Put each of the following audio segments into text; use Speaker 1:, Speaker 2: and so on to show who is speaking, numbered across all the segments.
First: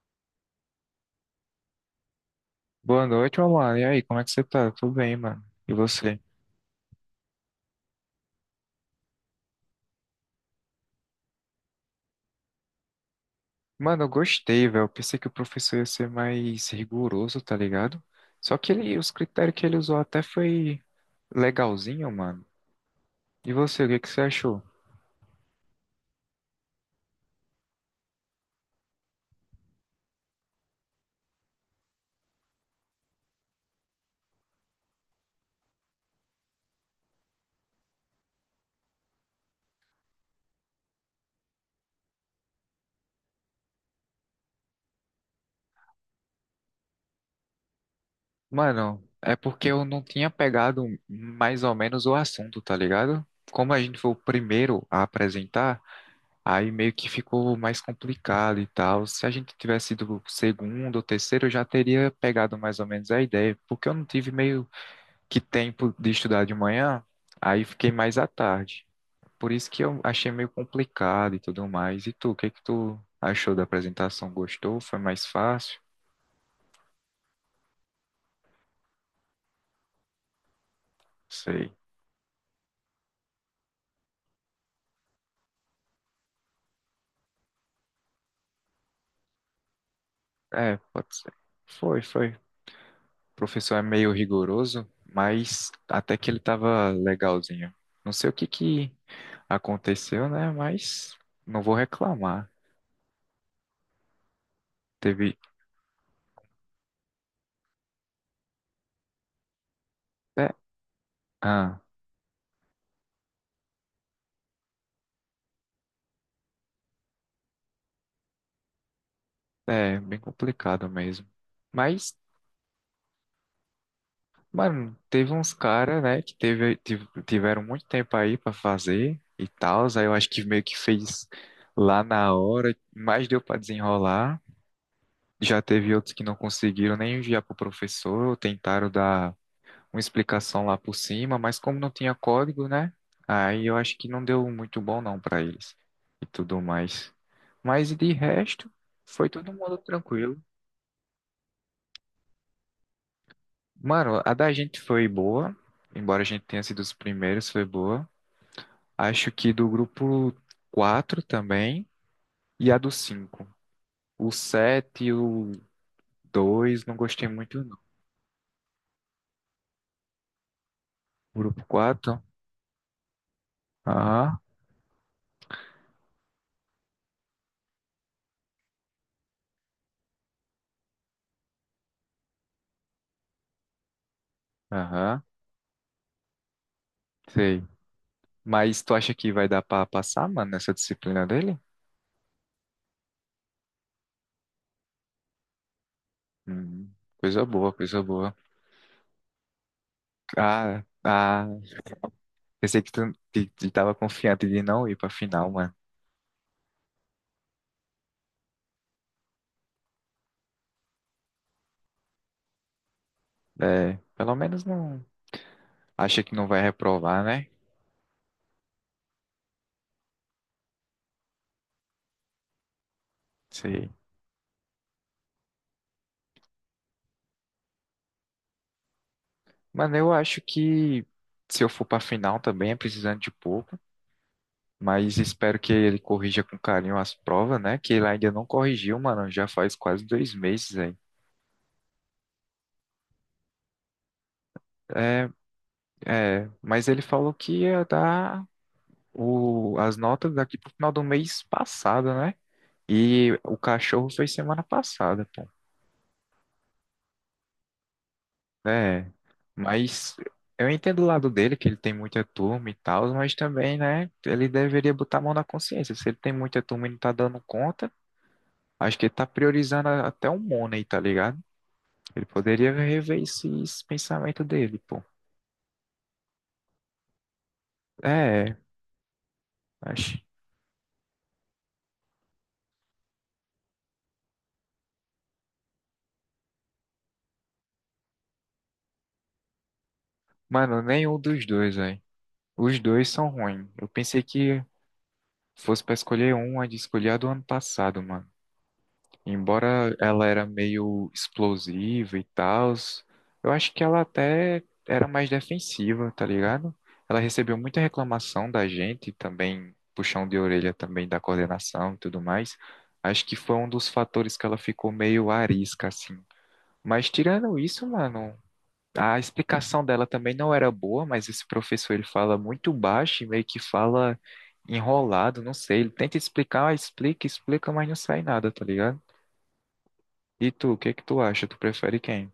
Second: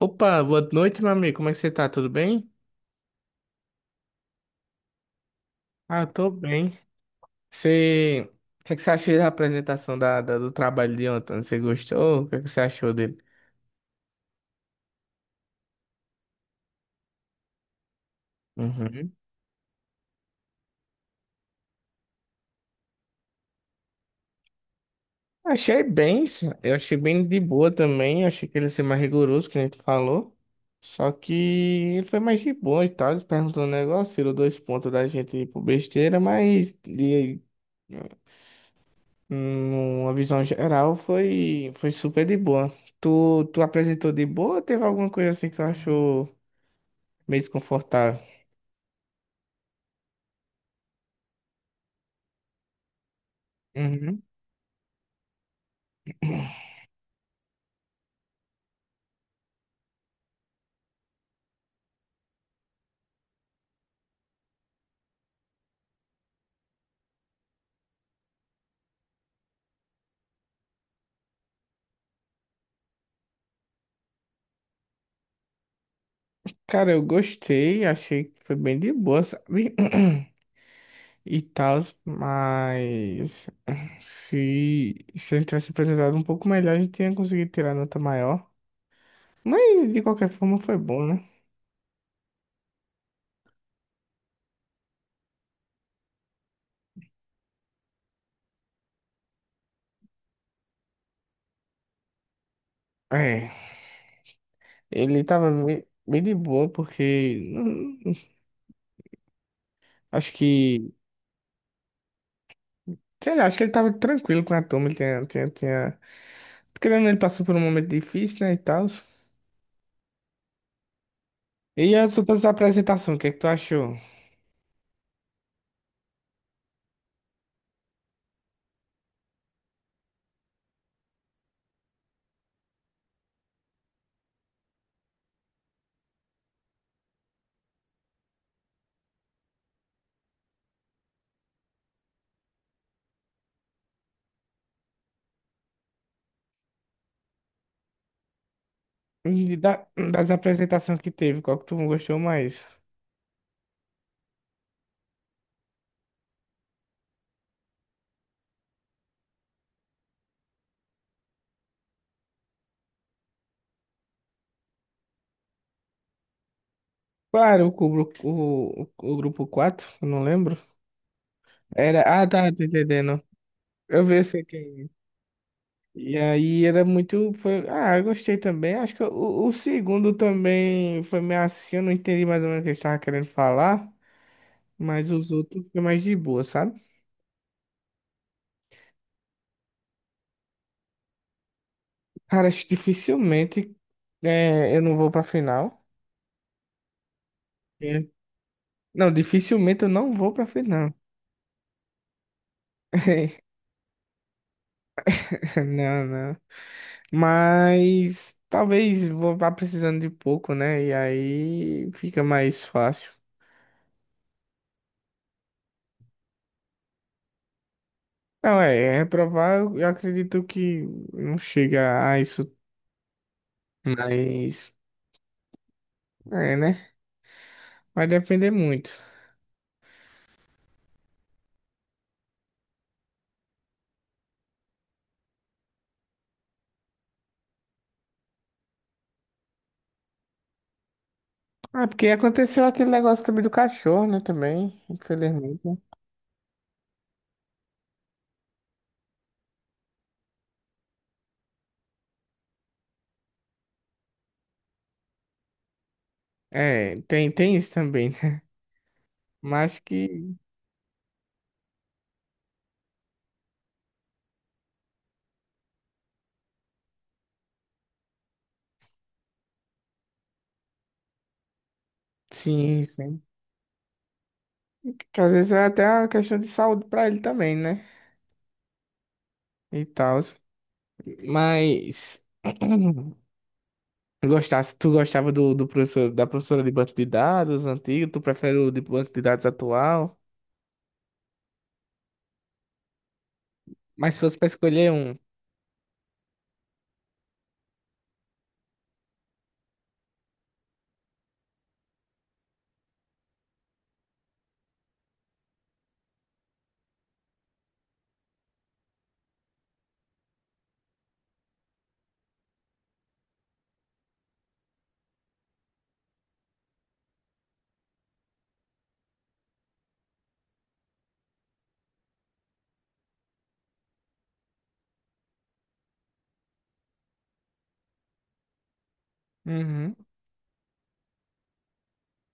Speaker 1: Opa, boa noite, meu amigo. Como é que você tá? Tudo bem?
Speaker 2: Boa noite, meu mano. E aí, como é que você tá? Tudo bem, mano? E
Speaker 1: Ah, eu
Speaker 2: você?
Speaker 1: tô bem. Você... O que é que você achou da apresentação do trabalho de ontem? Você gostou? O que é que você achou dele?
Speaker 2: Mano, eu gostei, velho. Eu pensei que o professor ia ser mais rigoroso, tá ligado? Só que ele, os
Speaker 1: Uhum.
Speaker 2: critérios que ele usou até foi legalzinho, mano. E você, o que que você achou?
Speaker 1: Achei bem, sim. Eu achei bem de boa também. Achei que ele ia ser mais rigoroso, que a gente falou. Só que ele foi mais de boa e tal. Ele perguntou um negócio, tirou dois pontos da gente por besteira, mas ele numa visão geral, foi, foi super de boa. Tu apresentou de boa ou teve alguma coisa assim que tu achou meio desconfortável?
Speaker 2: Mano, é porque eu não tinha pegado mais ou menos o assunto, tá ligado? Como a gente foi o
Speaker 1: Uhum.
Speaker 2: primeiro a apresentar, aí meio que ficou mais complicado e tal. Se a gente tivesse sido o segundo ou terceiro, eu já teria pegado mais ou menos a ideia, porque eu não tive meio que tempo de estudar de manhã, aí fiquei mais à tarde. Por isso que eu achei meio complicado e tudo mais. E tu, o que que tu achou da apresentação? Gostou? Foi mais fácil?
Speaker 1: Cara, eu gostei, achei que foi bem de boa, sabe? E
Speaker 2: Sei.
Speaker 1: tal, mas se ele tivesse apresentado um pouco melhor, a gente tinha conseguido tirar nota maior. Mas de qualquer forma
Speaker 2: É,
Speaker 1: foi bom,
Speaker 2: pode
Speaker 1: né?
Speaker 2: ser. Foi, foi. O professor é meio rigoroso, mas até que ele tava legalzinho. Não sei o que que aconteceu, né? Mas não vou reclamar.
Speaker 1: É, ele
Speaker 2: Teve.
Speaker 1: tava bem, bem de boa, porque acho
Speaker 2: É,
Speaker 1: que...
Speaker 2: ah,
Speaker 1: Sei lá, acho que ele tava tranquilo com a turma, ele tinha... Querendo ou não, ele passou por um momento difícil, né, e tal.
Speaker 2: é bem complicado mesmo.
Speaker 1: E as
Speaker 2: Mas
Speaker 1: outras apresentações, o que é que tu achou?
Speaker 2: mano, teve, uns caras, né, que tiveram muito tempo aí pra fazer e tal, aí eu acho que meio que fez lá na hora, mas deu pra desenrolar. Já teve outros que não conseguiram nem enviar pro professor, tentaram dar uma explicação lá por cima, mas como não tinha código, né, aí eu acho que não deu muito bom não pra eles e tudo mais. Mas de resto, foi todo
Speaker 1: E
Speaker 2: mundo
Speaker 1: da- Das
Speaker 2: tranquilo.
Speaker 1: apresentações que teve, qual que tu gostou mais?
Speaker 2: Mano, a da gente foi boa, embora a gente tenha sido os primeiros, foi boa. Acho que do grupo 4 também e a do 5, o 7 e o 2 não gostei muito,
Speaker 1: Claro, o,
Speaker 2: não.
Speaker 1: cubro- o, o, grupo 4 eu não lembro.
Speaker 2: Grupo
Speaker 1: Era,
Speaker 2: quatro.
Speaker 1: ah, tá, tô entendendo. Eu vi esse
Speaker 2: Aham,
Speaker 1: aqui. E aí era muito, foi, ah, eu gostei também. Acho que o segundo também foi meio assim, eu não entendi mais ou menos o que ele estava querendo falar, mas
Speaker 2: aham,
Speaker 1: os outros foi mais de boa, sabe?
Speaker 2: sei. Mas tu acha que vai dar pra passar, mano, nessa disciplina dele?
Speaker 1: Cara, acho que dificilmente é, eu não vou pra final.
Speaker 2: Hum, coisa boa, coisa
Speaker 1: É.
Speaker 2: boa.
Speaker 1: Não, dificilmente eu não vou pra
Speaker 2: Ah,
Speaker 1: final.
Speaker 2: ah, pensei que tu que, que tava confiante de não ir pra final, mano.
Speaker 1: Não, não. Mas talvez vou vá precisando de pouco, né? E aí fica mais fácil.
Speaker 2: É, pelo menos não. Acha que não vai reprovar, né?
Speaker 1: Não, é, é reprovar, eu acredito que não chega a isso.
Speaker 2: Sei.
Speaker 1: Mas, é, né? Vai depender muito.
Speaker 2: Mano, eu acho que se eu for pra final também é precisando de pouco. Mas espero que ele corrija com carinho as provas, né? Que ele ainda não corrigiu, mano. Já faz quase 2 meses aí.
Speaker 1: Ah, porque aconteceu aquele negócio também do cachorro, né? Também,
Speaker 2: É,
Speaker 1: infelizmente.
Speaker 2: é. Mas ele falou que ia dar as notas daqui pro final do mês passado, né? E o cachorro foi semana passada, pô.
Speaker 1: É, tem, tem isso também, né?
Speaker 2: É.
Speaker 1: Mas
Speaker 2: Mas
Speaker 1: que...
Speaker 2: eu entendo o lado dele, que ele tem muita turma e tal, mas também, né? Ele deveria botar a mão na consciência. Se ele tem muita turma e não tá dando conta, acho que ele tá priorizando até o Money, tá ligado? Ele poderia
Speaker 1: Sim,
Speaker 2: rever
Speaker 1: sim.
Speaker 2: esse pensamento dele, pô.
Speaker 1: Que às vezes é até uma questão de saúde pra ele também, né?
Speaker 2: É,
Speaker 1: E
Speaker 2: acho.
Speaker 1: tal. Mas gostasse, tu gostava do professor, da professora de banco de dados antigo, tu prefere o de banco de dados atual?
Speaker 2: Mano, nenhum dos dois, velho. Os dois são ruins. Eu
Speaker 1: Mas se
Speaker 2: pensei
Speaker 1: fosse pra
Speaker 2: que
Speaker 1: escolher um.
Speaker 2: fosse pra escolher um, a de escolher a do ano passado, mano. Embora ela era meio explosiva e tal, eu acho que ela até era mais defensiva, tá ligado? Ela recebeu muita reclamação da gente, também puxão de orelha também da coordenação e tudo mais. Acho que foi um dos fatores que ela ficou meio arisca, assim. Mas tirando isso, mano, a explicação dela também não era boa, mas esse professor ele fala muito baixo e meio que fala enrolado, não sei. Ele tenta explicar, ah, explica, explica, mas não sai nada, tá ligado?
Speaker 1: Uhum.
Speaker 2: E tu, o que é que tu acha? Tu prefere quem?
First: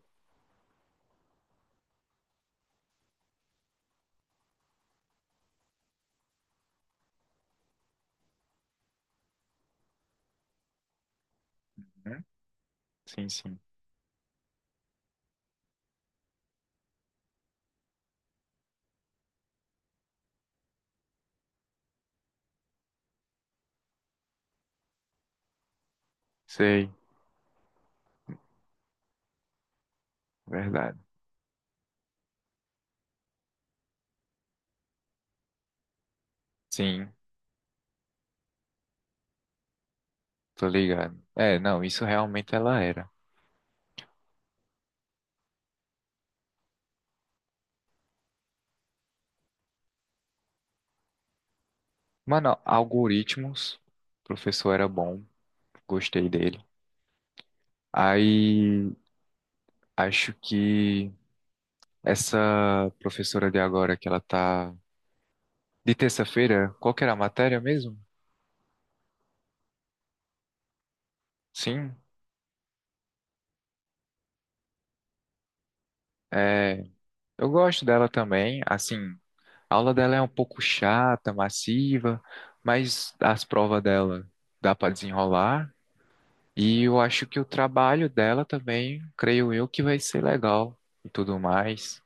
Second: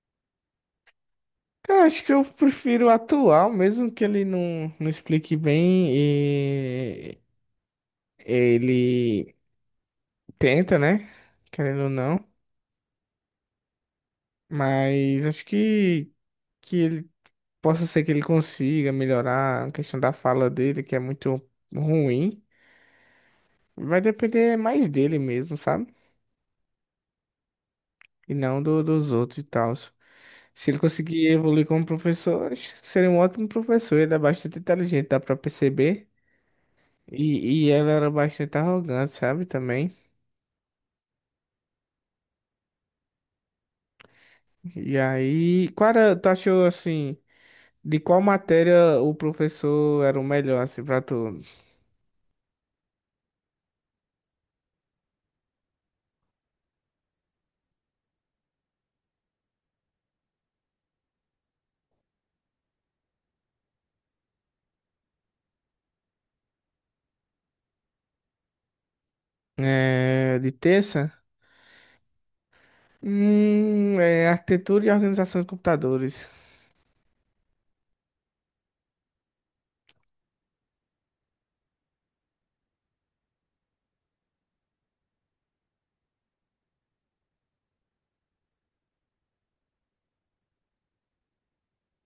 Speaker 1: Eu acho que eu prefiro o atual, mesmo que ele não explique bem e ele tenta, né? Querendo ou não.
Speaker 2: Hum? Sim, sim.
Speaker 1: Mas acho que ele... Possa ser que ele consiga melhorar a questão da fala dele, que é muito ruim. Vai depender mais dele mesmo, sabe?
Speaker 2: Sei,
Speaker 1: E não dos outros e tal. Se ele
Speaker 2: verdade.
Speaker 1: conseguir evoluir como professor, acho que seria um ótimo professor. Ele é bastante inteligente, dá pra perceber.
Speaker 2: Sim,
Speaker 1: E ela era bastante arrogante, sabe? Também.
Speaker 2: tô ligado. É, não, isso realmente ela era.
Speaker 1: E aí, qual era, tu achou assim, de qual matéria o professor era o melhor, assim, pra tu?
Speaker 2: Mano, algoritmos, o professor era bom, gostei dele. Aí, acho que essa professora de agora que ela tá de terça-feira, qual que era a matéria mesmo?
Speaker 1: É, de terça?
Speaker 2: Sim,
Speaker 1: É arquitetura e organização de computadores.
Speaker 2: é, eu gosto dela também, assim, a aula dela é um pouco chata, massiva, mas as provas dela dá para desenrolar, e eu acho que o trabalho dela também, creio eu, que vai ser legal e tudo mais.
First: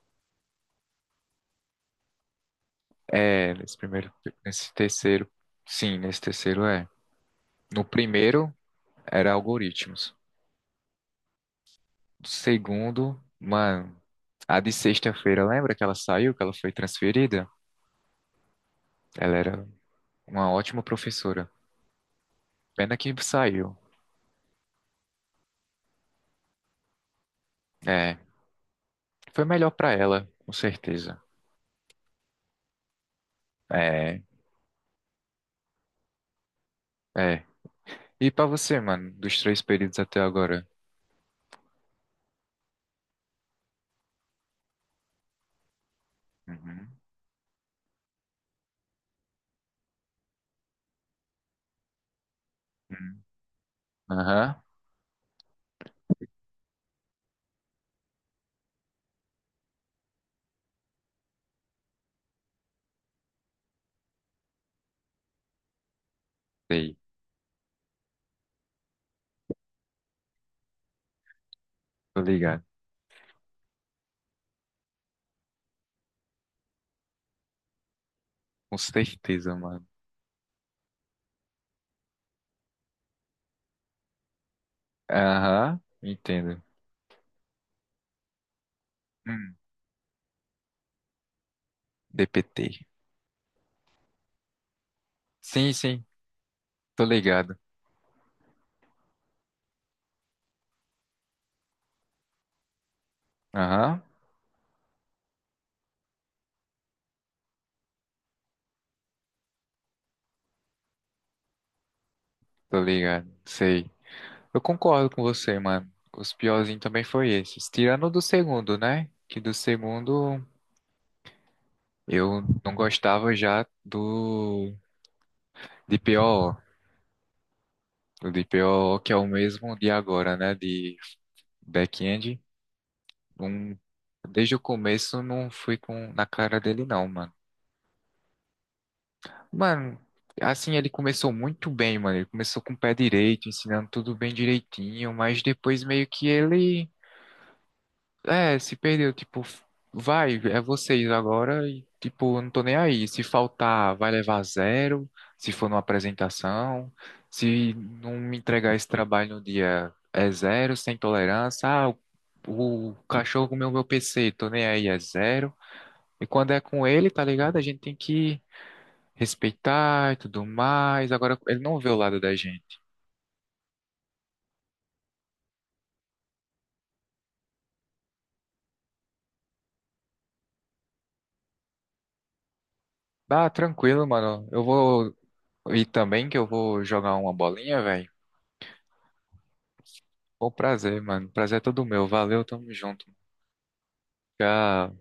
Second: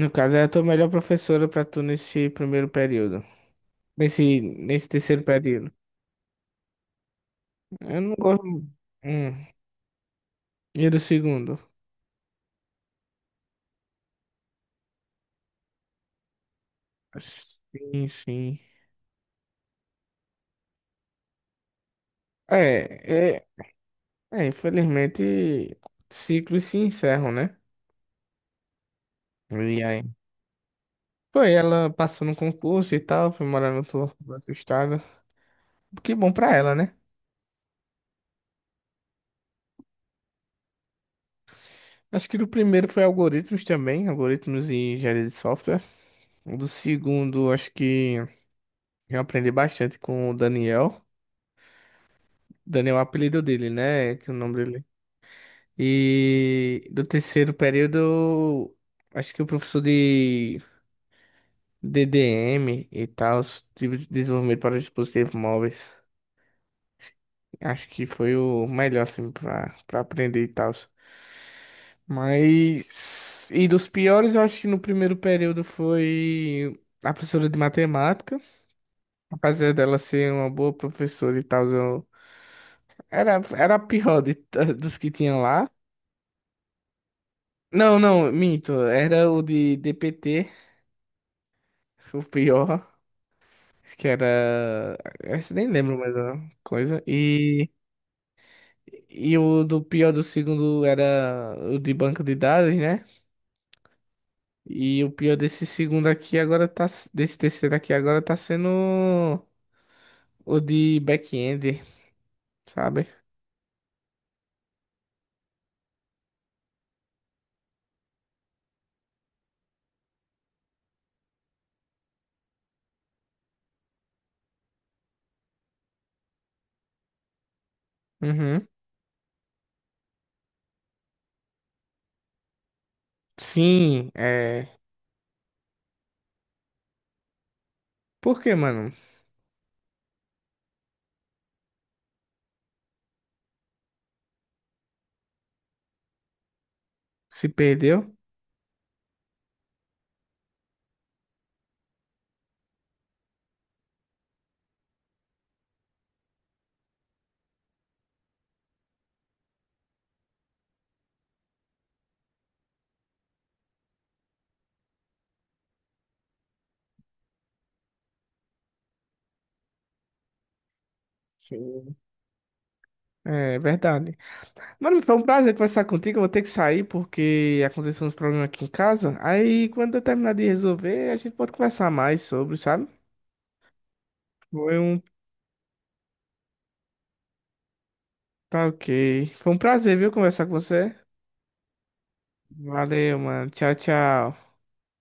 Speaker 1: No caso, é a tua melhor professora pra tu nesse primeiro período.
Speaker 2: É, nesse primeiro,
Speaker 1: Nesse,
Speaker 2: nesse
Speaker 1: nesse terceiro
Speaker 2: terceiro,
Speaker 1: período.
Speaker 2: sim, nesse terceiro é. No
Speaker 1: Eu não gosto.
Speaker 2: primeiro era
Speaker 1: Hum.
Speaker 2: algoritmos.
Speaker 1: E do segundo?
Speaker 2: No segundo, mano, a de sexta-feira, lembra que ela saiu, que ela foi transferida?
Speaker 1: Sim, sim.
Speaker 2: Ela era uma ótima professora. Pena que
Speaker 1: É, é,
Speaker 2: saiu.
Speaker 1: infelizmente, ciclos se encerram, né?
Speaker 2: É, foi melhor
Speaker 1: E
Speaker 2: pra
Speaker 1: aí?
Speaker 2: ela, com certeza.
Speaker 1: Foi, ela passou no concurso e tal, foi morar
Speaker 2: É,
Speaker 1: no outro estado. Que bom pra ela, né?
Speaker 2: é. E pra você, mano, dos três períodos até agora?
Speaker 1: Acho que o primeiro foi algoritmos também, algoritmos e engenharia de software. O do
Speaker 2: Uhum.
Speaker 1: segundo, acho que eu aprendi bastante com o Daniel. Daniel é o
Speaker 2: Uhum,
Speaker 1: apelido dele, né? Que é o
Speaker 2: aham,
Speaker 1: nome dele. E do terceiro período, acho que o professor de DDM e tal, os de desenvolvimento para dispositivos móveis.
Speaker 2: sei.
Speaker 1: Acho que foi o melhor, assim, para aprender e tal.
Speaker 2: Tô ligado.
Speaker 1: Mas... E dos piores, eu acho que no primeiro período foi a professora de matemática.
Speaker 2: Com certeza,
Speaker 1: Apesar
Speaker 2: mano.
Speaker 1: dela ser uma boa professora e tal, era a pior dos que tinham lá.
Speaker 2: Aham, entendo.
Speaker 1: Não, não, minto. Era o
Speaker 2: Hum,
Speaker 1: de DPT, foi o
Speaker 2: DPT.
Speaker 1: pior. Que era. Esse nem
Speaker 2: Sim,
Speaker 1: lembro
Speaker 2: sim,
Speaker 1: mais a coisa.
Speaker 2: tô ligado.
Speaker 1: E o do pior do segundo era o de banco de dados, né?
Speaker 2: Aham,
Speaker 1: E o pior desse segundo aqui agora tá. Desse terceiro aqui agora tá sendo o de back-end,
Speaker 2: tô
Speaker 1: sabe?
Speaker 2: ligado. Sei. Eu concordo com você, mano. Os piorzinhos também foi esses. Tirando o do segundo, né? Que do segundo eu não gostava já do DPO, o
Speaker 1: Uhum.
Speaker 2: DPO que é o mesmo de agora, né? De back-end. Um,
Speaker 1: Sim,
Speaker 2: desde o
Speaker 1: é.
Speaker 2: começo não fui com na cara dele não, mano.
Speaker 1: Por que, mano?
Speaker 2: Mano, assim ele começou muito bem, mano. Ele começou com o pé direito, ensinando tudo bem direitinho, mas depois meio que ele
Speaker 1: Se perdeu?
Speaker 2: é, se perdeu, tipo, vai, é vocês agora e, tipo, eu não tô nem aí. Se faltar, vai levar zero, se for numa apresentação, se não me entregar esse trabalho no dia, é zero, sem tolerância. Ah, o cachorro comeu meu PC, tô nem aí, é zero. E quando é com ele, tá ligado? A gente tem que respeitar e tudo mais. Agora, ele não vê o
Speaker 1: Sim.
Speaker 2: lado da gente.
Speaker 1: É verdade. Mano, foi um prazer conversar contigo. Eu vou ter que sair porque aconteceu uns problemas aqui em casa. Aí, quando eu terminar de resolver, a gente pode conversar mais sobre, sabe?
Speaker 2: Ah, tranquilo, mano, eu
Speaker 1: Foi um...
Speaker 2: vou ir também, que eu vou jogar uma bolinha, velho.
Speaker 1: Tá ok. Foi um prazer, viu, conversar
Speaker 2: O
Speaker 1: com você.
Speaker 2: prazer, mano. Prazer é todo meu. Valeu, tamo junto.
Speaker 1: Valeu, mano. Tchau, tchau.
Speaker 2: Já